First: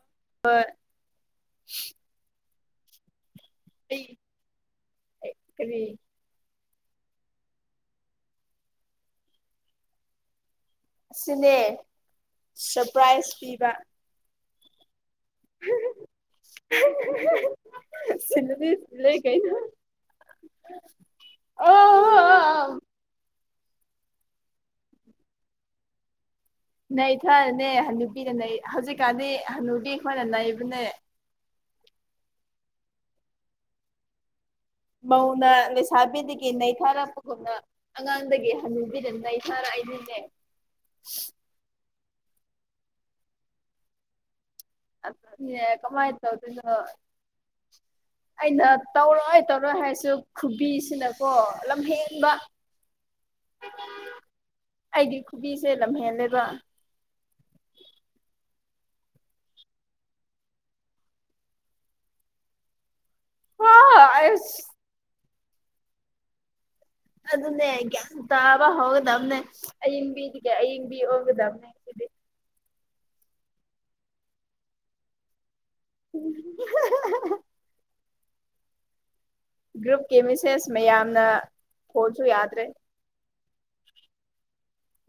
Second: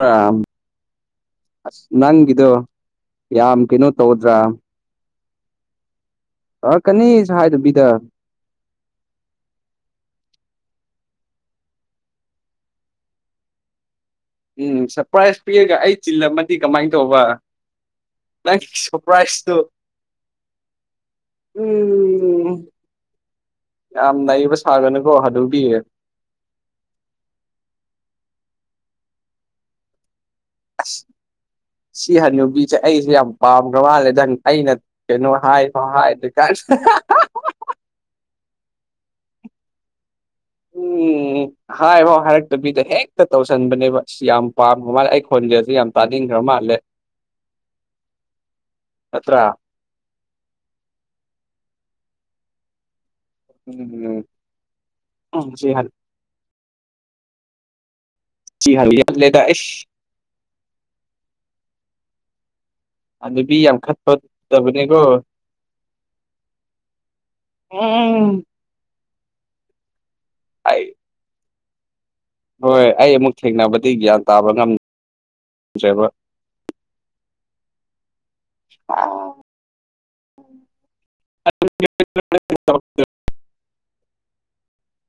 ꯔꯥꯝ ꯍꯣꯏ ꯑꯁ ꯅꯪꯒꯤꯗꯣ ꯌꯥꯝ ꯀꯩꯅꯣ ꯇꯧꯗ꯭ꯔꯥ ꯑꯦ ꯀꯔꯤ ꯑ ꯀꯥꯅꯤ ꯁꯨ ꯍꯥꯏꯗꯕꯤꯗ ꯑꯁꯤꯅꯦ ꯁꯔꯄ꯭ꯔꯥꯏꯖ ꯄꯤꯕ ꯎꯝ ꯁꯞꯄ꯭ꯔꯥꯏꯖ ꯄꯤꯔꯒ ꯑꯩ ꯆꯤꯜꯂꯝꯃꯗꯤ ꯀꯃꯥꯏ ꯇꯧꯕ ꯅꯪ ꯁꯤꯅꯗꯤ ꯂꯩ ꯀꯩꯅꯣ ꯁꯞꯄ꯭ꯔꯥꯏꯁꯇꯣ ꯎꯝ ꯑꯣ ꯌꯥꯝ ꯅꯩꯕ ꯁꯥꯒꯅꯨꯀꯣ ꯍꯅꯨꯕꯤ ꯅꯩꯊꯔꯅꯦ ꯍꯅꯨꯕꯤꯅ ꯅꯩ ꯍꯧꯖꯤꯛꯀꯥꯟꯗꯤ ꯍꯅꯨꯕꯤ ꯈꯣꯏꯅ ꯅꯩꯕꯅꯦ ꯑꯁ ꯁꯤ ꯍꯅꯨꯕꯤꯖꯦ ꯑꯩꯖꯨ ꯌꯥꯝ ꯄꯥꯝꯒ꯭ꯔ ꯃꯥꯜꯂꯦꯗꯟ ꯑꯩꯅ ꯀꯩꯅꯣ ꯃꯧꯅ ꯍꯥꯏꯐꯥꯎ ꯍꯥꯏꯗ꯭ꯔꯤ ꯂꯩꯁꯥꯕꯤꯗꯒꯤ ꯀꯥꯟꯁꯤꯗ ꯅꯩꯊꯥꯔꯛꯄꯒꯨꯝꯅ ꯑꯉꯥꯡꯗꯒꯤ ꯍꯟꯅꯨꯕꯤꯗ ꯅꯩꯊꯔꯛꯏꯅꯤꯅꯦ ꯍꯥꯏꯕꯥꯎ ꯍꯥꯏꯔꯛꯇꯕꯤꯗ ꯍꯦꯛꯇ ꯇꯧꯁꯟꯕꯅꯦꯕ ꯑꯁ ꯌꯥꯝ ꯄꯥꯝꯃ ꯃꯥꯜꯂꯦ ꯑꯩ ꯑꯗꯨꯅꯦ ꯈꯣꯟꯖꯦꯁꯦꯜ ꯌꯥꯝ ꯀꯃꯥꯏꯅ ꯇꯥꯅꯤꯡꯒ꯭ꯔ ꯃꯥꯜꯂꯦ ꯇꯧꯗꯣꯏꯅꯣ ꯑꯩꯅ ꯇꯧꯔꯣꯏ ꯅꯠꯇ꯭ꯔꯥ ꯇꯧꯔꯣꯏ ꯍꯥꯏꯁꯨ ꯈꯨꯕꯤꯁꯤꯅꯀꯣ ꯂꯝ ꯍꯦꯟꯕ ꯎꯝ ꯑꯩꯒꯤ ꯎꯝ ꯈꯨꯕꯤꯁꯦ ꯂꯝꯍꯦꯜꯂꯦꯕ [inaudible] ꯌꯥꯝꯂꯦꯗ ꯑꯦꯁ ꯑꯗꯨꯗꯤ ꯌꯥꯝ ꯈꯠꯄ ꯑꯁ ꯐꯠꯇꯕꯅꯦꯀꯣ ꯑꯗꯨꯅꯦ ꯒ꯭ꯌꯥꯟ ꯇꯥꯕ ꯍꯧꯒꯗꯕꯅꯦ ꯑꯌꯤꯡꯕꯤꯗꯨꯒ ꯑꯩ ꯑꯌꯤꯡꯕꯤ ꯑꯣꯏꯒꯗꯕꯅꯦ ꯁꯤꯗꯤ ꯍꯣꯏ ꯑꯩ ꯑꯃꯨꯛ ꯊꯦꯡꯅꯕꯗꯤ ꯒ꯭ꯌꯥꯟ ꯇꯥꯕ ꯉꯝꯖꯦꯕ ꯋꯥꯎ ꯒ꯭ꯔꯨꯞꯀꯤ ꯃꯤꯁꯦꯁ ꯃꯌꯥꯝꯅ ꯐꯣꯜꯁꯨ ꯌꯥꯗ꯭ꯔꯦ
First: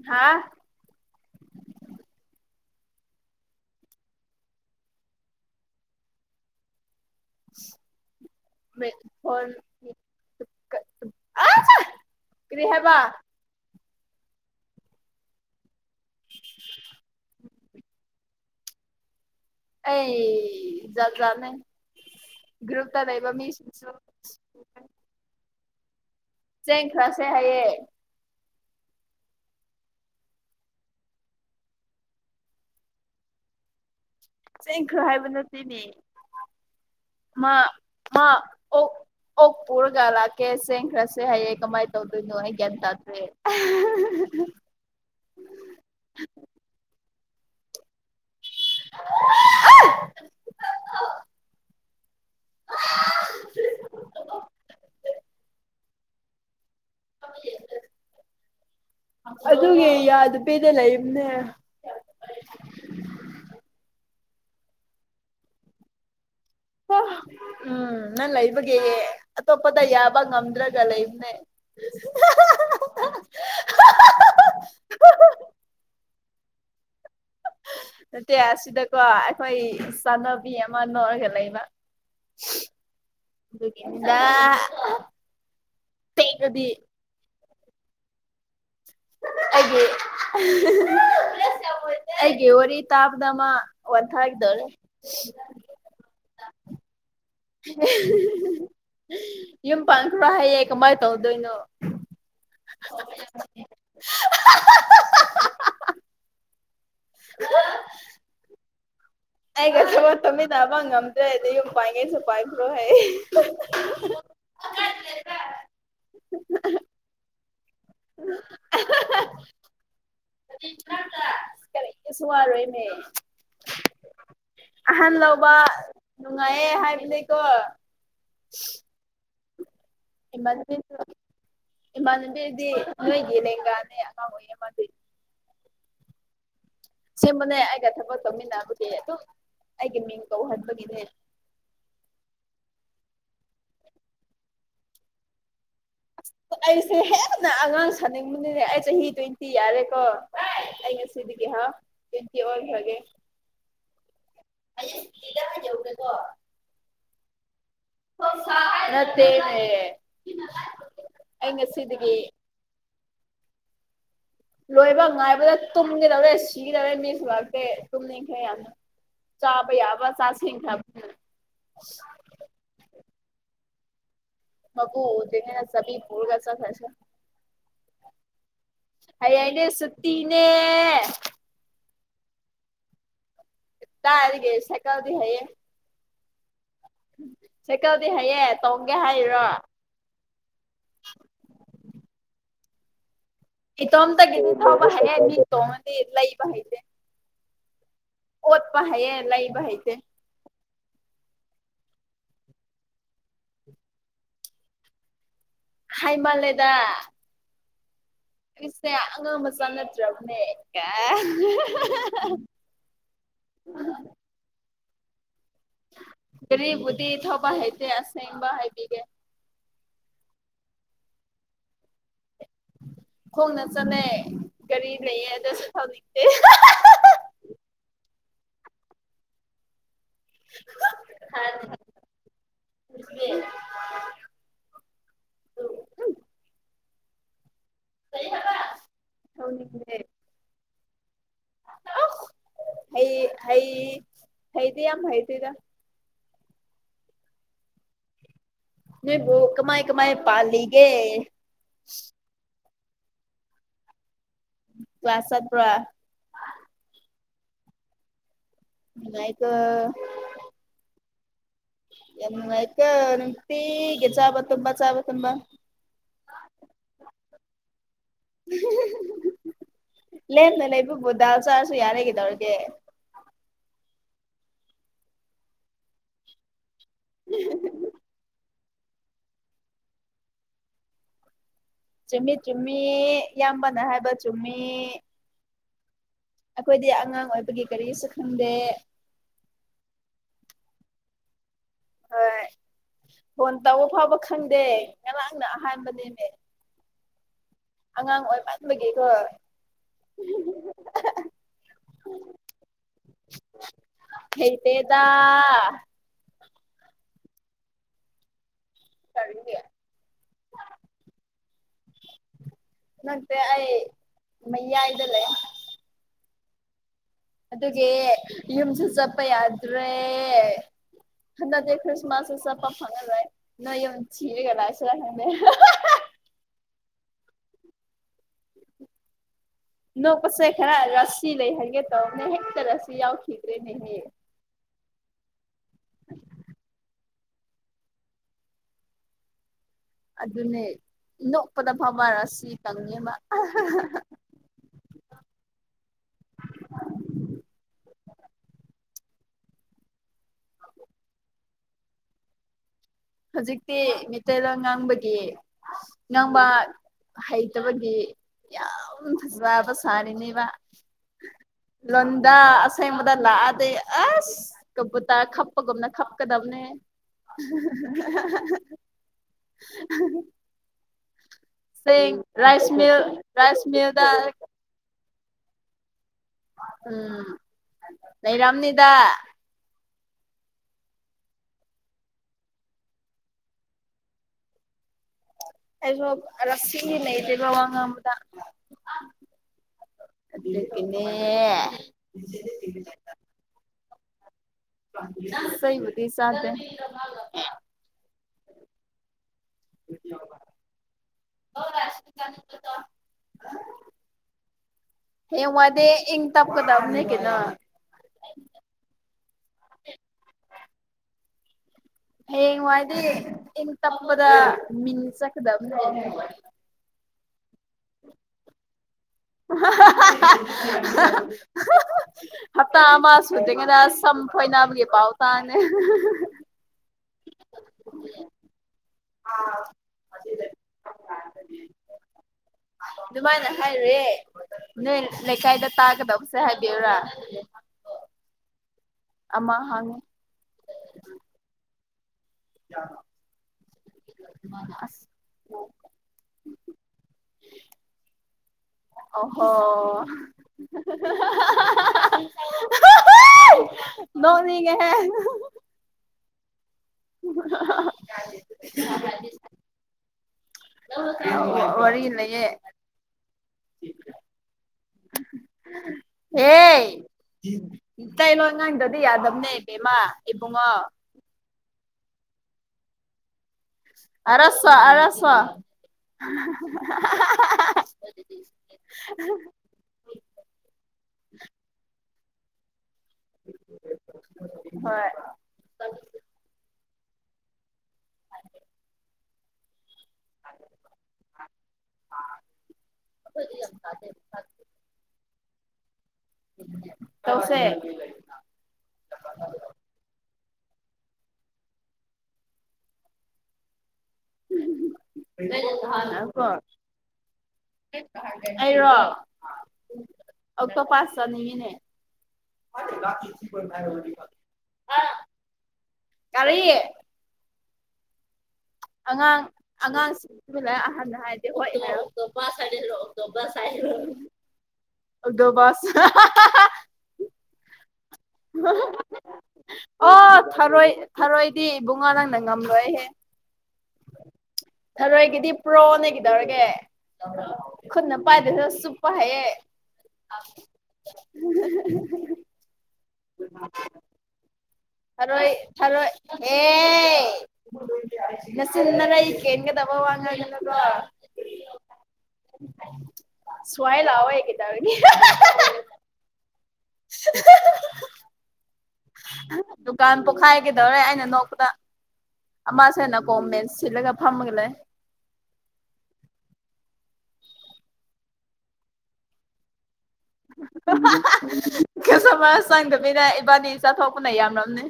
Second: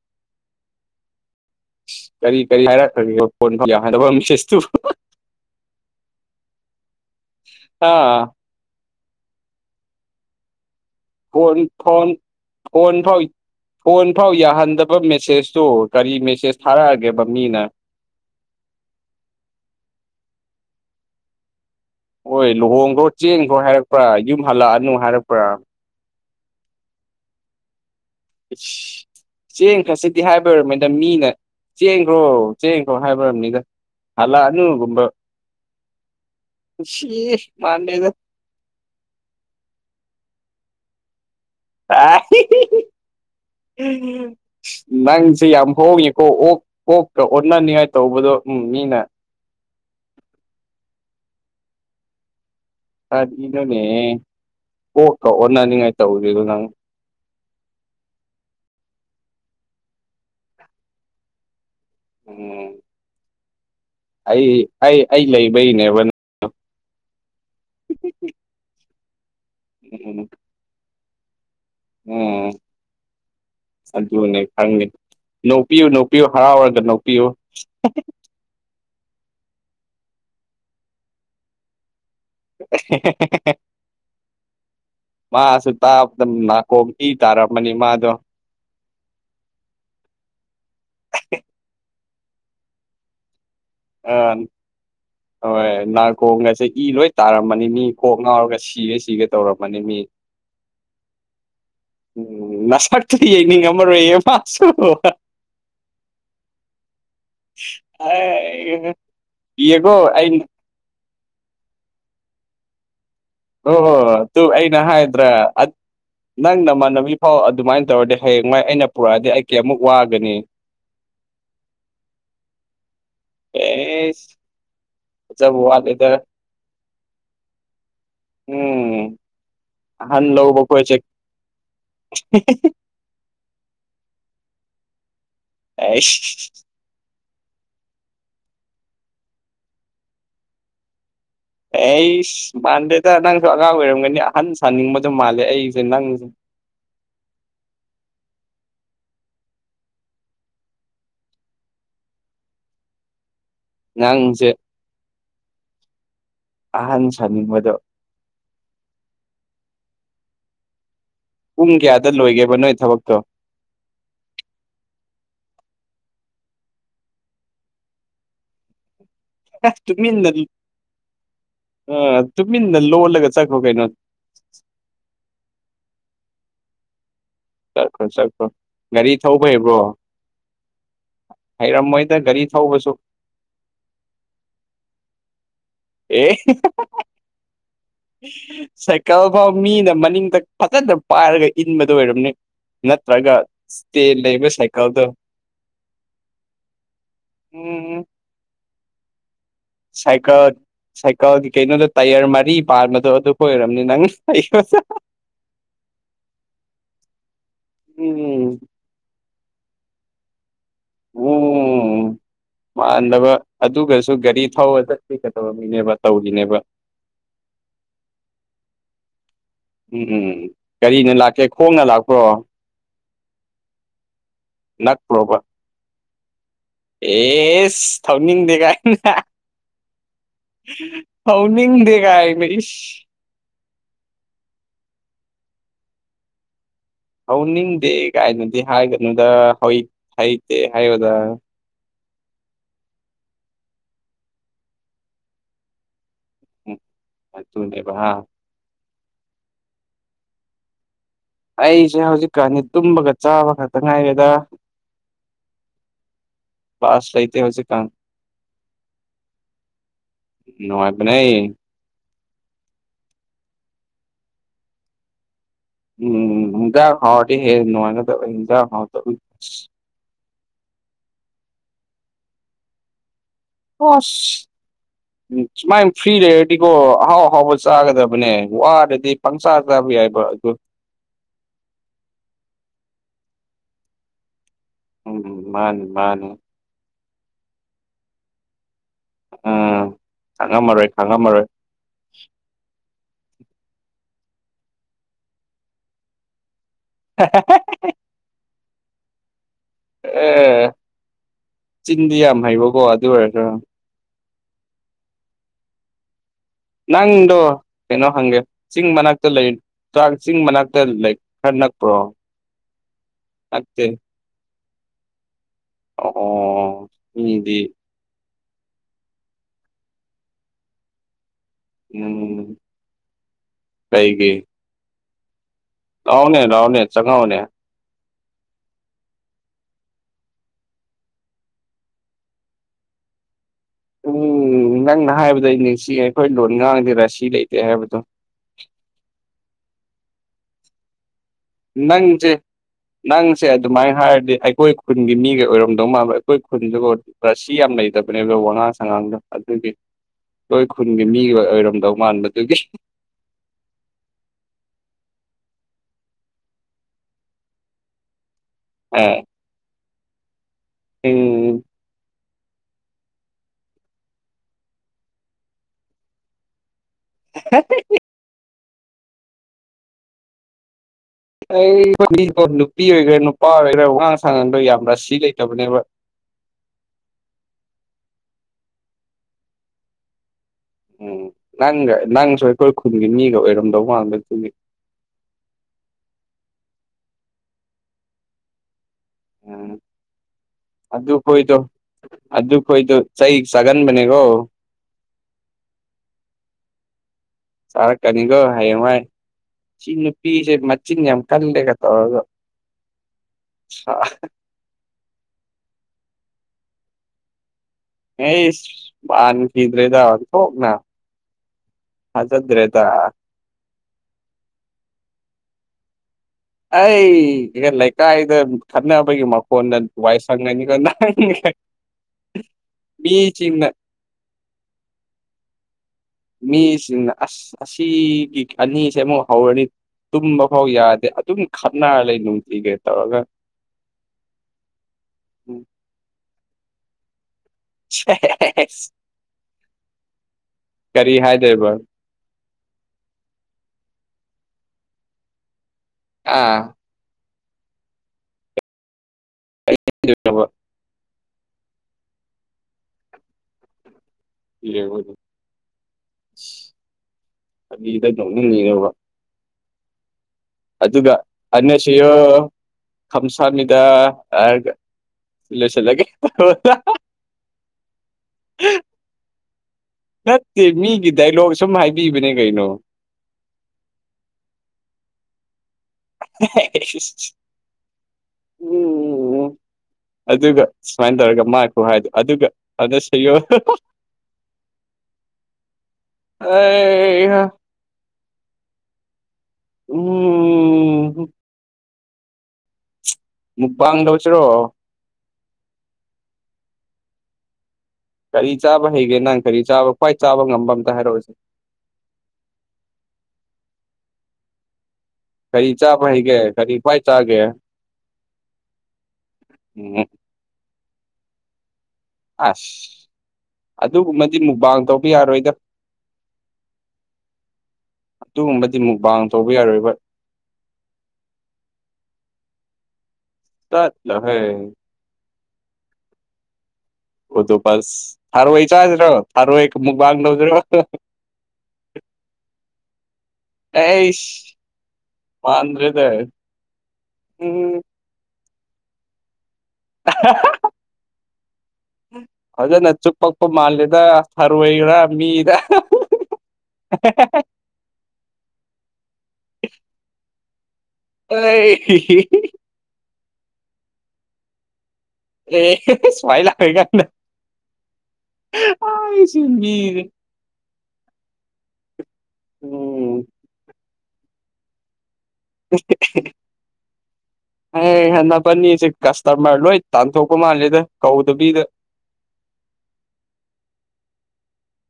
ꯍꯥ ꯀꯔꯤ ꯀꯔꯤ ꯍꯥꯏꯔꯛꯈꯔꯒꯦꯕ ꯐꯣꯟ ꯌꯥꯍꯟꯗꯕ ꯃꯦꯁꯦꯖ ꯇꯨꯕꯨ [inaudible] ꯑꯥ [inaudible] ꯐꯣꯟ ꯑꯁ ꯐꯣꯟ ꯀꯔꯤ ꯍꯥꯏꯕ ꯐꯣꯟ ꯐꯥꯎ ꯐꯣꯟ ꯐꯥꯎ ꯌꯥꯍꯟꯗꯕ ꯃꯦꯁꯦꯖꯇꯨ ꯀꯔꯤ ꯃꯦꯁꯦꯁ ꯊꯥꯔꯛꯑꯒꯦꯕ ꯃꯤꯅ ꯑꯩ ꯖꯥꯠ ꯖꯥꯠꯅꯦ ꯍꯣꯏ ꯒ꯭ꯔꯨꯞꯇ ꯂꯨꯍꯣꯡꯈ꯭ꯔꯣ ꯂꯩꯕ ꯆꯦꯟꯒ꯭ꯔꯣ ꯃꯤꯁꯤꯡꯁꯨ ꯍꯥꯏꯔꯛꯄ꯭ꯔꯥ ꯌꯨꯝ ꯍꯜꯂꯛꯑꯅꯨ ꯍꯥꯏꯔꯛꯄ꯭ꯔꯥ ꯆꯦꯟ ꯈ꯭ꯔꯥꯁꯦ ꯍꯥꯏꯌꯦ ꯏꯁ ꯆꯦꯡ ꯈ꯭ꯔꯁꯤꯗꯤ ꯍꯥꯏꯕ ꯑꯣꯏꯔꯝꯃꯣꯏꯗ ꯃꯤꯅ ꯆꯦꯡꯈ꯭ꯔꯣ ꯆꯦꯡꯈ꯭ꯔꯣ ꯍꯥꯏꯕ ꯑꯣꯏꯝꯅꯤꯗ ꯆꯩꯟ ꯈ꯭ꯔꯣ ꯍꯥꯏꯕ ꯅꯠꯇꯦꯅꯦ ꯁꯤ ꯃꯥ ꯃꯥꯟꯗꯦꯗ ꯃꯥ ꯑꯣꯛ ꯑꯣꯛ ꯄꯨꯔꯒꯂꯥꯛꯀꯦ ꯁꯦꯡꯈꯔꯁ ꯍꯥꯏꯌꯦ ꯀꯃꯥꯏ ꯇꯧꯗꯣꯏꯅꯣ ꯑꯩ ꯒꯌꯥꯟ ꯇꯥꯗꯔꯦ ꯅꯪꯁꯦ ꯌꯥꯝ ꯍꯣꯡꯉꯤꯀꯣ ꯑꯣꯛ ꯑꯣꯛꯀ ꯑꯣꯟꯅꯅꯤꯍꯥꯏ ꯇꯧꯕꯗꯣ ꯎꯝ ꯃꯤꯅ ꯀꯔꯤꯅꯣꯅꯦꯍꯦ ꯑꯣꯛꯀ ꯑꯣꯟꯅꯅꯤꯡꯉꯥꯏ ꯇꯧꯔꯤꯗꯣ ꯅꯪ ꯑꯗꯨꯒꯤ ꯌꯥꯗꯕꯤꯗ ꯂꯩꯃꯅꯦ ꯎꯝ ꯑꯩ ꯑꯩ ꯑꯩ ꯂꯩꯕꯩꯅꯦꯕ ꯎꯝ ꯅꯪ ꯂꯩꯕꯒꯤ ꯑꯇꯣꯞꯄꯗ ꯎꯝ ꯌꯥꯕ ꯉꯝꯗ꯭ꯔꯒ ꯂꯩꯕꯅꯦ ꯎꯝ ꯑꯗꯨꯅꯦ ꯈꯪꯉꯦ ꯅꯣꯛꯄꯤꯌꯨ ꯅꯣꯛꯄꯤꯌꯨ ꯍꯔꯥꯎꯔꯒ ꯅꯣꯛꯄꯤꯌꯨ ꯅꯠꯇꯦ ꯑꯁꯤꯗꯀꯣ ꯑꯩꯈꯣꯏ ꯆꯠꯅꯕꯤ ꯑꯃ ꯅꯣꯛꯑꯒ ꯂꯩꯕ [unintelligible] ꯑꯗꯨꯒꯤꯅꯤꯗ ꯃꯥꯁꯨ ꯇꯦꯛꯑꯗꯤ ꯇꯥꯕꯗꯅꯥꯀꯣꯡ ꯏ ꯇꯥꯔꯝꯃꯅꯤ ꯃꯥꯗꯣ [unintelligible] [unintelligible] ꯑꯩꯒꯤ ꯋꯥꯔꯤ ꯇꯥꯕꯗꯃꯥ ꯑꯥ ꯋꯥꯟꯊꯒꯤꯗꯣꯔꯦ ꯍꯣꯏ ꯅꯥꯔꯀꯣꯡꯒꯁꯦ ꯏ ꯂꯣꯏ ꯇꯥꯔꯝꯃꯅꯤ ꯃꯤ ꯀꯣꯛ ꯉꯥꯎꯔꯒ ꯁꯤꯒꯦ ꯁꯤꯒꯦ ꯇꯧꯔꯝꯃꯅꯤ ꯃꯤ ꯈ꯭ꯔ ꯍꯌꯦ ꯀꯃꯥꯏꯅ ꯇꯧꯗꯣꯏꯅꯣ ꯎꯝ ꯅꯁꯛꯇꯨ ꯌꯦꯡꯅꯤꯡꯉꯝꯃꯔꯣꯏꯌꯦ ꯃꯥꯁꯨ ꯍꯥꯏ ꯑꯩꯒ ꯊꯕꯛ ꯇꯧꯃꯤꯟꯅꯕ ꯉꯝꯗ꯭ꯔꯦ ꯅꯌꯨꯝ ꯄꯥꯟꯒꯦꯁꯨ ꯄꯥꯏꯈ꯭ꯔꯣ ꯍꯥꯏꯌꯦ ꯍꯣꯏ ꯍꯣꯏ ꯍꯣꯏ ꯇꯨ ꯑꯩꯅ ꯍꯥꯏꯗ꯭ꯔꯥ ꯅꯪ ꯅꯃꯥꯟꯅꯕꯤ ꯐꯥꯎ ꯑꯗꯨꯃꯥꯏꯅ ꯇꯧꯔꯗꯤ ꯍꯌꯦꯡꯋꯥꯏ ꯑꯩꯅ ꯄꯨꯔꯛꯑꯗꯤ ꯑꯩ ꯀꯌꯥꯃꯨꯛ ꯋꯥꯒꯅꯤ ꯀꯔꯤꯀꯁꯨ ꯋꯥꯔꯣꯏꯅꯦ ꯑꯦꯁ ꯑꯍꯟ ꯂꯧꯕ ꯐꯖꯕ ꯋꯥꯠꯂꯤꯗ ꯅꯨꯡꯉꯥꯏꯌꯦ ꯍꯥꯏꯕꯅꯦꯀꯣ ꯎꯝ ꯑꯍꯟ ꯂꯧꯕ ꯈꯣꯁꯦ ꯏꯃꯥꯟꯅꯕꯤꯁꯨ ꯏꯃꯥꯟꯅꯕꯤꯗꯤ [unintelligible] ꯅꯣꯏꯒꯤ ꯂꯦꯡꯒꯅꯦ ꯑꯉꯡ ꯑꯣꯏꯔꯤ ꯃꯗꯤ ꯑꯥꯏꯁ ꯁꯦꯡꯕꯅꯦ ꯑꯩꯒ ꯊꯕꯛ ꯇꯧꯃꯤꯟꯅꯕꯒꯤ ꯑꯗꯨ ꯑꯩꯒꯤ ꯃꯤꯡ ꯀꯧꯍꯟꯕꯒꯤꯅꯦ ꯑꯩꯏꯁ ꯃꯥꯟꯗꯦꯗ ꯅꯪꯁꯨ ꯑꯉꯥꯡ ꯑꯣꯏꯔꯝꯒꯅꯤ ꯑꯍꯟ ꯁꯥꯅꯤꯡꯕꯗꯣ ꯃꯥꯜꯂꯦ ꯑꯩꯖꯦ ꯅꯪ ꯑꯩꯁꯦ ꯍꯦꯟꯅ ꯑꯉꯥꯡ ꯁꯥꯅꯤꯡꯕꯅꯤꯅꯦ ꯑꯩ ꯆꯍꯤ ꯇ꯭ꯋꯦꯟꯇꯤ ꯌꯥꯔꯦꯀꯣ ꯑꯩ ꯉꯁꯤꯗꯒꯤ ꯍꯥ ꯇꯣꯏꯟꯇꯤ ꯑꯣꯟꯈ꯭ꯔꯒꯦ ꯅꯪꯖꯦ ꯍꯩꯏ ꯀꯤꯀ ꯌꯧꯈ꯭ꯔꯦꯀꯣ ꯑꯍꯥꯟꯕ ꯁꯥꯅꯤꯡꯕꯗꯣ ꯅꯠꯇꯦꯅꯦ ꯑꯩ ꯄꯨꯡ ꯀꯌꯥꯗ ꯉꯁꯤꯗꯒꯤ ꯂꯣꯏꯒꯦꯕ ꯅꯣꯏ ꯊꯕꯛꯇꯣ ꯂꯣꯏꯕ ꯉꯥꯏꯕꯗ ꯇꯨꯝꯒꯦꯗꯧꯔꯦ ꯁꯤꯒꯗꯧꯔꯦ ꯃꯤꯁꯨ ꯂꯛꯇꯦ ꯇꯨꯝꯅꯤꯡꯈ꯭ꯔꯦ ꯌꯥꯝꯅ ꯑꯁ ꯆꯥꯕꯌꯥꯕ ꯇꯨꯃꯤꯟꯅ ꯆꯁꯤꯟ ꯈ꯭ꯔꯝꯅꯤꯅ ꯑ ꯇꯨꯃꯤꯟꯅ ꯂꯣꯜꯂꯒ ꯆꯠꯈ꯭ꯔꯣ ꯀꯩꯅꯣ ꯃꯄꯨ ꯑꯨꯗꯦꯅꯦ ꯅ ꯆꯕꯤ ꯄꯨꯔꯒ ꯆꯠꯈꯔꯁꯨ ꯆꯠꯈ꯭ꯔꯣ ꯆꯠꯈ꯭ꯔꯣ ꯒꯥꯔꯤ ꯊꯧꯕ ꯍꯌꯦꯡꯗꯤ ꯁꯨꯇꯤꯅꯦ ꯍꯩꯏꯔꯝꯃꯣꯏꯗ ꯒꯔꯤ ꯊꯧꯕꯁꯨ ꯇꯔꯤꯒꯦ ꯁꯥꯏꯀꯜꯗꯤ ꯍꯩꯏꯌꯦ ꯑꯦ ꯁꯥꯏꯀꯜꯗꯤ ꯍꯩꯌꯦ ꯇꯣꯡꯒꯦ ꯁꯥꯏꯀꯜ ꯍꯥꯏꯔꯤꯔꯣ ꯐꯥꯎ ꯃꯤꯅ ꯃꯅꯤꯡꯇ ꯐꯖꯅ ꯄꯥꯏꯔꯒ ꯏꯟꯕꯗꯣ ꯑꯣꯏꯔꯝꯅꯤ ꯅꯠꯇ꯭ꯔꯒ ꯏꯁꯇꯦꯟ ꯂꯩꯕ ꯏꯇꯣꯝꯇꯒꯤꯗꯤ ꯊꯧꯕ ꯁꯥꯏꯀꯜꯗꯣ ꯍꯩꯌꯦ ꯃꯤꯇꯣꯡꯉꯗꯤ ꯂꯩꯕ ꯍꯩꯏꯇꯦ ꯎꯝ ꯑꯣꯠꯄ ꯍꯩꯏꯌꯦ ꯂꯩꯕ ꯍꯩꯇꯦ ꯑꯥꯏꯀꯠ ꯁꯥꯏꯀꯜꯒꯤ ꯀꯩꯅꯣꯗ ꯇꯥꯏꯌꯔ ꯃꯔꯤ ꯄꯥꯟꯕꯗꯣ ꯑꯗꯨꯄꯣ‌ꯏ ꯑꯣꯏꯔꯝꯅꯤ ꯅꯪ ꯑꯩ ꯀꯥꯆ ꯍꯥꯏꯃꯜꯂꯦꯗ ꯎꯝꯝ ꯁꯦ ꯑꯉꯥꯡ ꯃꯆꯥ ꯅꯠꯇ꯭ꯔꯕꯅꯦ ꯀ ꯎꯝ ꯃꯥꯟꯗꯕ ꯑꯗꯨꯒꯁꯨ ꯒꯥꯔꯤ ꯊꯧꯋ ꯆꯠ ꯄꯤꯀ ꯇꯧꯔꯝꯃꯤꯅꯦꯕ ꯃ ꯇꯧꯔꯤꯅꯦꯕ ꯕꯨꯗꯤ ꯊꯣꯞꯄ ꯍꯩꯏ ꯇꯦ ꯑꯁꯦꯡꯕ ꯍꯥꯏꯕꯤꯒꯦ ꯎꯝ ꯎꯝ ꯀꯔꯤꯅ ꯂꯥꯛꯀꯦ ꯈꯣꯡꯅ ꯂꯥꯛꯄ꯭ꯔꯣ ꯈꯣꯡꯅ ꯆꯠꯂꯦ ꯒꯥꯔꯤ ꯂꯩꯌꯦ ꯅꯛꯄ꯭ꯔꯣꯕ ꯑꯗꯨꯁꯨ ꯊꯧꯅꯤꯡꯇꯦ ꯑꯦꯁ ꯊꯧꯅꯤꯡꯗꯦ ꯀꯥꯏꯅ ꯍꯥꯟꯅ ꯊꯧꯅꯤꯡꯗꯦ ꯒꯥꯏꯅ ꯏꯁ ꯍꯧꯅꯤꯡꯗꯦ ꯀꯥꯏꯅꯗꯤ ꯍꯥꯏꯒꯅꯨꯗ ꯍꯣꯏ ꯍꯧꯅꯤꯡꯗꯦ ꯍꯩꯇꯦ ꯍꯥꯏꯕꯗ ꯍꯩ ꯍ ꯩ ꯍꯩꯗꯤ ꯌꯥꯝ ꯍꯩꯇꯦꯗ ꯑꯇꯨꯅꯦꯕ ꯍꯥ ꯅꯣꯏꯕꯨ ꯀꯃꯥꯏ ꯀꯃꯥꯏ ꯄꯥꯂꯤꯒꯦ ꯑꯩꯁꯦ ꯍꯧꯖꯤꯛꯀꯥꯟꯗꯤ ꯇꯨꯝꯕꯒ ꯆꯥꯕꯒ ꯈꯛꯇ ꯉꯥꯏꯔꯦꯗ ꯀ꯭ꯂꯥꯁ ꯆꯠꯄꯔ ꯄꯥꯁ ꯂꯩꯇꯦ ꯍꯧꯖꯤꯛ ꯀꯥꯟ ꯅꯨꯡꯉꯥꯏꯀꯣ ꯅꯨꯡꯉꯥꯏ ꯕꯅꯦ ꯌꯥꯝ ꯅꯨꯡꯉꯥꯏꯀ‌ꯣ ꯅꯨꯡꯇꯤꯒꯤ ꯆꯥꯕ ꯇꯨꯝꯕ ꯆꯥꯕ ꯇꯨꯝꯕ ꯎꯝ ꯎꯝ ꯎꯝ ꯏꯟꯖꯥꯛ ꯍꯥꯎꯔꯗꯤ ꯍꯦꯛ ꯅꯨꯡꯉꯥꯏꯅꯗ ꯍꯤꯟꯖꯥꯛ ꯍꯥꯎꯇ ꯂ‌ꯦꯝꯅ ꯂꯩꯕꯕꯨ ꯗꯥꯥꯜ ꯆꯥꯔꯁꯨ ꯌꯥꯔꯦ ꯀꯩꯗꯧꯔꯒꯦ ꯑꯣꯁ ꯎꯝ ꯁꯨꯃꯥꯏꯅ ꯐ꯭ꯔꯤ ꯂꯩꯔꯗꯤꯀꯣ ꯑꯍꯥꯎ ꯑꯍꯥꯎꯕ ꯆꯥꯒꯗꯕꯅꯦ ꯋꯥꯔꯗꯤ ꯄꯪꯆꯥꯥ ꯆꯥꯕ ꯌꯥꯏꯕ ꯑꯗꯨ ꯆꯨꯝꯃꯤ ꯆꯨꯝꯃꯤ ꯏꯌꯥꯝꯕꯅ ꯍꯥꯏꯕ ꯆꯨꯝꯃꯤ ꯎꯝ ꯎꯝ ꯃꯥꯟꯅꯤ ꯃꯥꯟꯅꯤ ꯑꯈꯣꯏꯗꯤ ꯑꯉꯥꯡ ꯑꯣꯏꯕꯒꯤ ꯀꯔꯤꯁꯨ ꯈꯪꯗꯦ ꯎꯝ ꯈꯪꯉꯝꯃꯔꯣꯏ ꯈꯪꯉꯝꯃꯔꯣꯏ ꯍꯣꯏ ꯍ‌ꯣꯏ ꯐꯣꯟ ꯇꯧꯕ ꯐꯥꯎꯕ ꯈꯪꯗꯦ ꯉꯔꯥꯡꯅ ꯑꯍꯥꯟꯕꯅꯦꯃ‌ꯦ [unintelligible] ꯑꯉꯥꯡ ꯑꯣꯏ ꯃꯟꯕꯒꯤꯀꯣ ꯑꯦ ꯆꯤꯡꯗꯤ ꯌꯥꯝ ꯍꯩꯕꯀꯣ ꯑꯗꯨ ꯑꯣꯏꯔꯒ ꯍꯩꯇ‌ꯦꯗ ꯅꯪꯗꯣ ꯀꯩꯅꯣ ꯍꯪꯒ‌ꯦ ꯆꯤꯡ ꯃꯅꯥꯛ ꯇ ꯀꯔꯤ ꯂꯩ ꯇ꯭ꯔꯥꯛ ꯆꯤꯡ ꯃꯅꯥꯛꯇ ꯂꯩ ꯈꯔ ꯅꯛꯄ꯭ꯔꯣ ꯅꯛꯇꯦ ꯑꯩ ꯃꯩꯌꯥꯏꯗ ꯂꯩ ꯑꯣ ꯑꯣ ꯃꯤꯗꯤ ꯑꯗꯨꯒꯤ ꯌꯨꯝꯁꯨ ꯆꯠꯄ ꯌꯥꯗ꯭ꯔꯦ ꯍꯟꯗꯛꯇꯤ ꯈ꯭ꯔꯤꯁꯃꯥꯁꯁꯨ ꯎꯝ ꯆꯠꯄ ꯐꯪꯉꯔ‌ꯣꯏ ꯅꯣꯏ ꯊꯤꯔꯒ ꯂꯥꯛꯁꯤꯔꯥ ꯈꯪꯗ‌ꯦ ꯂꯥꯎꯅꯦ ꯂꯥꯎꯅꯦ ꯆꯪꯉꯛꯎꯅꯦ [inaudible] ꯅ‌ꯣꯛꯄꯁꯦ ꯈꯔ ꯔꯥꯁꯤ ꯂꯩꯍꯟꯒꯦ ꯇꯧꯕꯅꯦ ꯍꯦꯛꯇ ꯔꯥꯁꯤ ꯌꯥꯎꯈꯤꯗ꯭ꯔꯦꯅꯦꯍꯦ ꯎꯝ ꯅꯪꯅ ꯍꯥꯏꯕꯗ‌ꯣ ꯑꯩ ꯅꯤꯡꯁꯤꯡꯉꯦ ꯈꯣꯏ ꯂꯣꯟ ꯉꯥꯡꯉꯗꯤ ꯔꯥꯁꯤ ꯂꯩꯇꯦ ꯍꯥꯏꯕꯗꯣ ꯑꯗꯨꯅꯦ ꯅ‌ꯣꯛ ꯅꯪꯖ‌ꯦ ꯅꯪꯁꯦ ꯑꯗꯨꯃꯥꯏ ꯍꯥꯏꯔꯗꯤ ꯑꯩꯈꯣꯏ ꯈꯨꯟꯒꯤ ꯃꯤꯒ ꯑꯣꯏꯔꯝꯗꯧ ꯃꯥꯟꯕ ꯑꯩꯈꯣꯏ ꯈꯨꯟꯁꯨꯀ‌ꯣ ꯔꯥꯁꯤ ꯌꯥꯝ ꯂꯩꯇꯕꯅꯦꯕ ꯋꯥꯉꯥꯡ ꯁꯉꯥꯡꯗꯣ ꯑꯗꯨꯒꯤ ꯂꯣꯏ ꯈꯨꯟꯒꯤ ꯃꯤ ꯑꯣꯏꯔꯝꯗꯧ ꯃꯥꯟꯕ ꯗꯨꯒꯤ ꯍꯧꯖꯤꯛꯇꯤ ꯃꯤꯇꯩꯩꯂ‌ꯣꯟ ꯉꯥꯡꯕꯒꯤ ꯉꯥꯡꯕ ꯍꯩꯇꯕꯒꯤ ꯌꯥꯝ ꯑ ꯐꯖꯕ ꯁꯥꯔꯤꯅꯦꯕ ꯎꯝ ꯂꯣꯟꯗꯥ ꯑꯁ‌ꯦꯡꯕꯗ ꯂꯥꯛꯑꯗꯤ ꯑꯁ ꯀꯕꯨꯇ ꯈꯞꯄꯒꯨꯝꯅ ꯈꯞꯀꯗꯕꯅꯦ [unintelligible] ꯑꯩ ꯆꯦꯡ ꯈꯨꯟꯗꯤꯀ‌ꯣ ꯔꯥꯏꯁ ꯅꯨꯄꯤ ꯃꯤꯜ ꯑꯣꯏꯒ‌ꯦꯔꯥ ꯅꯨꯄꯥ ꯔꯥꯏꯁ ꯑꯣꯏꯒ‌ꯦꯔꯥ ꯃꯤꯜꯗ ꯋꯥꯥꯉꯥꯡ ꯁꯥꯥꯡꯉꯥꯡꯗꯣ ꯌꯥꯝ ꯔꯥꯁꯤ ꯂꯩꯇꯕꯅꯦꯕ ꯎꯝ ꯂꯩꯔꯝꯅꯤꯗ ꯎꯝ ꯅꯪꯒ ꯅꯪꯁꯨ ꯑꯩꯈꯣꯏ ꯈꯨꯟꯒꯤ ꯃꯤꯒ ꯑꯣꯏꯔꯝꯗꯧ ꯃꯥꯟꯕ ꯗꯨꯒꯤ ꯑꯩꯁꯨ ꯔꯥꯁꯤ ꯂꯩꯩꯇ‌ꯦꯕ ꯋꯥ ꯉꯥꯡꯕꯗ ꯎꯝ ꯏꯅꯦ ꯑꯗꯨꯈꯣꯏꯗꯣ ꯑꯗꯨꯈꯣꯏꯗꯣ ꯆꯩ ꯆꯥꯒꯟꯕꯅꯦꯀ‌ꯣ ꯆꯩꯕꯨꯗꯤ ꯆꯥꯗ‌ꯦ ꯆꯥꯔꯛꯀꯅꯤꯀ‌ꯣ ꯍꯌꯦꯡꯋꯥꯏ ꯁꯤ ꯅꯨꯄꯤꯁꯦ ꯃꯆꯤꯟ ꯌꯥꯝ ꯀꯟꯕꯩꯒ ꯇꯧꯔꯒ ꯁꯥ ꯍꯌ‌ꯦꯡꯋꯥꯏꯗꯤ ꯏꯪ ꯇꯞꯀꯗꯝꯅꯦ ꯀꯩꯅ‌ꯣ ꯍꯩꯁ ꯃꯥꯟꯈꯤꯗ꯭ꯔꯦꯗ ꯑꯣꯟꯊ‌ꯣꯛꯅ ꯍꯌꯦꯡ ꯋꯥꯏꯗꯤ ꯏꯪ ꯇꯞꯄꯗ ꯃꯤꯡ ꯆꯠꯀꯗꯕ ꯂꯩ ꯑꯩꯒ ꯂꯩꯗꯥꯏꯗ ꯈꯠꯅꯕꯒꯤ ꯃꯈꯣꯟꯗ ꯋꯥꯏꯁꯪꯉꯅꯤꯗ ꯅꯪ ꯇꯥ ꯑꯃ ꯃꯤꯁꯤꯡꯅ ꯁꯨꯗ꯭ꯔꯤꯒꯤꯅ ꯁꯝ ꯐꯣꯏꯅꯕꯒꯤ ꯄꯥꯎ ꯇꯥꯅꯦ ꯃꯤꯁꯤꯡꯅ ꯑꯁ ꯑꯁꯤꯒꯤ ꯑꯅꯤꯁꯦ ꯑꯃꯨꯛ ꯍꯧꯔꯅꯤ ꯇꯨꯝꯕ ꯐꯥꯎ ꯌꯥꯗꯦ ꯑꯗꯨꯝ ꯈꯠꯅꯔ ꯂꯩ ꯅꯨꯡꯇꯤꯒꯩ ꯇꯧꯔꯒ ꯅ ꯍꯥꯏꯔꯣꯏꯔꯦ ꯅꯣꯏ ꯂꯩꯀꯥꯏꯗ ꯇꯥꯒꯗꯕꯁꯦ ꯍꯥꯏꯕꯤꯎꯔꯥ [unintelligible] ꯑꯃ ꯍꯥꯡꯉꯦ ꯀꯔꯤ ꯍꯥꯏꯗꯣꯏꯕ ꯑꯁ ꯑꯥ ꯑꯧ ꯍꯣ ꯅꯣꯛꯅꯤꯡꯉꯦꯍꯦ ꯌꯦꯡꯉꯣ ꯑꯗꯨꯝ ꯁꯤ ꯑꯅꯤꯗꯪ ꯊꯧꯅꯤꯡꯉꯤꯑꯕ ꯑꯗꯨꯒ ꯋꯥꯔꯤ ꯑꯅꯁꯦꯌꯣ ꯂꯩꯌꯦ ꯈꯝꯁꯥꯃꯤꯗ ꯑꯥꯏꯔꯒ ꯁꯤꯂ ꯆꯠꯂꯒꯦ ꯇꯩꯔꯣꯟ ꯑꯉꯥꯡꯗꯗꯤ ꯌꯥꯗꯕꯅꯦ ꯕꯦꯝꯃꯥ ꯅꯠꯇꯦ ꯃꯤꯒꯤ ꯗꯥꯏꯂꯣꯛ ꯁꯨꯝ ꯍꯥꯏꯕꯤꯕꯅꯦ ꯀꯩꯅꯣ ꯑꯔ ꯁꯣ ꯑꯔ ꯁꯣ ꯎꯝ [unintelligible] ꯑꯗꯨꯒ ꯁꯨꯃꯥꯏ ꯇꯧꯔꯒ ꯃꯥꯥꯏ‌ ꯈꯨꯍꯥꯏꯗꯣ ꯑꯗꯨꯒ ꯑꯗ ꯁꯤꯌꯣ ꯍꯣꯏ ꯎꯝ ꯎꯝ ꯑ ꯃꯨꯛꯕꯥꯥꯡ ꯂꯧꯁꯤꯔꯣ ꯇꯧꯁꯦ ꯀꯔꯤ ꯆꯥꯕ ꯍꯩꯒꯦ ꯅꯪ ꯀꯔꯤ ꯆꯥꯕ ꯈ꯭ꯋꯥꯏ ꯆꯥꯕ ꯉꯝꯕ ꯑꯝꯇ ꯍꯥꯏꯔꯛꯑꯣꯁꯦ [unintelligible] ꯀꯔꯤ ꯆꯥꯕ ꯍꯩꯒꯦ ꯉꯥꯏꯎꯀꯣ ꯀꯔꯤ ꯈ꯭ꯋꯥꯏ ꯆꯥꯒꯦ ꯑꯩꯔꯣ ꯎꯝ ꯑꯣꯛꯇꯣꯄꯥꯁ ꯆꯅꯤꯉꯦꯅꯦ ꯑꯁ ꯑꯗꯨꯒꯨꯝꯕꯗꯤ ꯃꯨꯛꯕꯥꯡ ꯇꯧꯕ ꯌꯥꯔꯣꯏꯗ ꯀꯔꯤ ꯑꯗꯨꯒꯨꯕꯗꯤ ꯃꯨꯛ ꯑꯉꯥꯡ ꯑꯉꯥꯡꯁꯤꯡ ꯇꯨꯃꯤꯟꯂꯩꯑꯣ ꯑꯍꯥꯟꯗ ꯍꯥꯏꯔꯗꯤ ꯍꯣꯏ ꯏ ꯑꯣꯛꯇꯣꯄꯁ ꯍꯥꯏꯗꯤ ꯂꯣꯛꯑꯑꯣ ꯑꯣꯛꯇꯣ ꯇꯠꯂ ꯍꯦ ꯑꯣꯛꯗꯣꯕꯁ ꯑꯣꯇꯣꯄꯁ ꯊꯔꯣꯏ ꯆꯥꯖꯤꯔꯣ ꯊꯔꯣꯏ ꯃꯨꯛꯕꯥꯡ ꯇꯧꯖꯤꯔꯣ ꯊꯥꯔꯣꯏꯗꯤ ꯏꯕꯨꯡꯉꯣ ꯅꯪꯅ ꯉꯝꯂꯣꯏꯍꯦ ꯑꯩꯁ ꯊꯔꯣꯏꯒꯤꯗꯤ ꯃꯥꯟꯗ꯭ꯔꯦꯗ ꯄ꯭ꯔꯣꯅꯦ ꯀꯩꯗꯧꯔꯒꯦ ꯎꯝ ꯈꯨꯠꯅ ꯄꯥꯏꯗꯁꯨ ꯆꯨꯄ ꯍꯩꯌꯦ ꯐꯖꯅ ꯆꯨꯞ ꯄꯛꯄ ꯃꯥꯜꯂꯤꯗ ꯊꯥꯔꯣꯏꯔ ꯍꯔꯣꯏ ꯍꯔꯣꯏ ꯑꯦ ꯅꯆꯤꯟ ꯅꯔꯩ ꯀꯦꯟꯒꯗꯕ ꯋꯥ ꯉꯥꯡꯒꯅꯨꯀꯣ ꯑꯩ ꯁ꯭ꯋꯥꯏ ꯂꯥꯎꯋ‌ꯦ ꯀꯦꯗꯧꯔꯤ [unintelligible] ꯑꯦ ꯁ꯭ꯋꯥꯏ ꯂꯥꯎꯋ‌ꯦꯒꯥꯏꯅ ꯃꯤꯁꯦ ꯗꯨꯀꯥꯟ ꯄꯣꯛꯈꯥꯏꯒ‌ꯦꯗꯧꯔꯦ ꯑꯩꯅ ꯅꯣꯛꯄꯗ ꯑꯃꯁꯦꯅ ꯎꯝ ꯀꯣꯃꯦꯟ ꯁꯤꯜꯂꯒ ꯐꯝꯃꯒ ꯂꯩ ꯑꯦ ꯍꯟꯅ ꯄꯅꯤꯁꯦ ꯀꯥꯁꯇꯝꯃꯔ ꯂꯣꯏ ꯇꯥꯟꯊꯣꯛꯄ ꯃꯥꯜꯂꯦꯗ ꯀꯧꯗꯕꯤꯗ ꯀꯁꯇꯃꯔ ꯆꯪꯗꯕꯤꯗ ꯏꯕꯥꯅꯤ ꯆꯥꯊꯣꯛꯄꯅ ꯌꯥꯝꯔꯝꯅꯤ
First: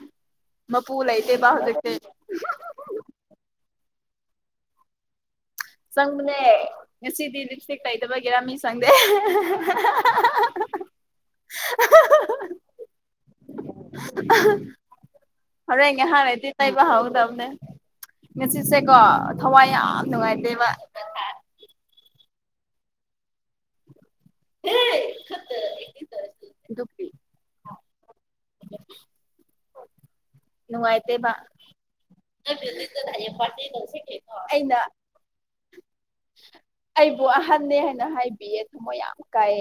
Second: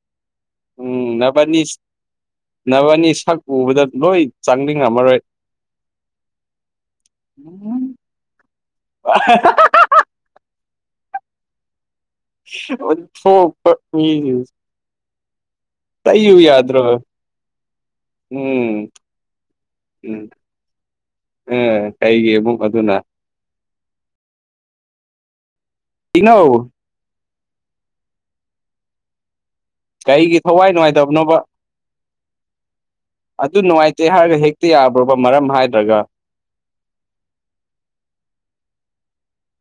ꯃꯥꯄꯨ ꯂꯩꯇ‌ꯦꯕ ꯍꯧꯖꯤꯛꯇꯤ ꯅꯕꯅꯤ ꯁꯛ ꯎꯕꯗ ꯂꯣꯏ ꯆꯥꯡꯅꯤꯡꯉꯝꯃꯔꯣꯏ ꯆꯪꯕꯅꯦ ꯉꯁꯤꯗꯤ ꯂꯤꯞꯁꯇꯤꯛ ꯇꯥꯏꯗꯕꯒꯤꯔꯥ ꯃꯤ ꯆꯪꯗꯦ ꯑ‌ꯣꯟꯊ‌ꯣꯛꯄ ꯃꯤꯁꯤꯡꯁ ꯍꯣꯔꯦꯟ ꯉꯍꯥꯛ ꯂꯩꯔꯗꯤ ꯇꯩꯕ ꯌꯥꯗ꯭ꯔꯣ ꯍꯧꯔꯗꯕꯅꯦ ꯎꯝ ꯉꯥꯁꯤꯁꯦꯀꯣ ꯊꯋꯥꯏ ꯌꯥꯝ ꯎꯝ ꯅꯨꯡꯉꯥꯏ ꯇꯩꯕ [unintelligible] ꯑ ꯀꯩꯒꯤꯃꯨꯛ ꯑꯗꯨꯅ [unintelligible] ꯈꯠꯇ ꯀꯤꯅꯣ ꯅꯨꯄꯤ [unintelligible] ꯀꯩꯒꯤ ꯊꯋꯥꯏ ꯅꯨꯡꯉꯥꯏꯇꯦꯕ ꯅꯨꯡꯉꯥꯏꯇꯕꯅꯣꯕ [unintelligible] ꯑꯗꯨ ꯄꯥꯔꯇꯤ ꯇꯧꯁ‌ꯦ ꯅꯨꯡꯉꯥꯏꯇꯦ ꯍꯥꯏꯔꯒ ꯀꯩꯅ‌ꯣ ꯍꯦꯛꯇ ꯑꯩꯅ [unintelligible] ꯃꯔꯝ ꯍꯥꯏꯗ꯭ꯔꯒ ꯑꯩꯕꯨ ꯑꯍꯟꯅꯦ ꯍꯥꯏꯅ ꯍꯥꯏꯕꯤꯌꯦ ꯊꯝꯃꯣꯏ ꯌꯥꯝ ꯀꯥꯏ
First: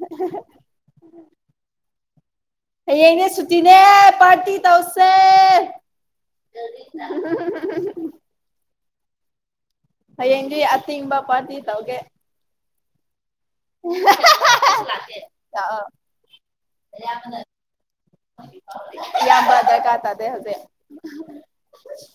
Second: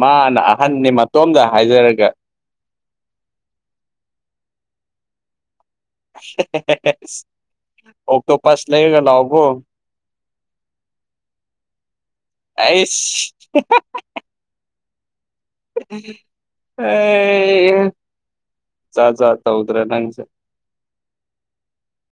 ꯃꯥꯅ ꯑꯍꯟꯅꯤ ꯃꯇꯣꯝꯗ ꯍꯥꯏꯖꯔꯒ ꯍꯌꯦꯡꯅꯦ ꯁꯨꯇꯤꯅꯦ ꯄꯥꯔꯇꯤ ꯇꯧꯁꯦ ꯑꯣꯛꯇꯣꯄꯁ ꯂꯩꯔꯒ ꯂꯥꯛꯎꯀ‌ꯣ ꯍꯌꯦꯡꯗꯤ ꯑꯇꯤꯡꯕ ꯄꯥꯔꯇꯤ ꯇꯧꯒ‌ꯦ ꯑꯩꯁ [unintelligible] ꯂꯥꯛꯀ‌ꯦ ꯑꯩꯍ ꯖꯥꯠ ꯖꯥꯠ ꯏꯌꯥꯝꯕ ꯇꯧꯗ‍꯭ꯔ ꯗꯔꯀꯥꯔ ꯇꯥꯗꯦ ꯅꯪꯁ‌ꯩ [unintelligible]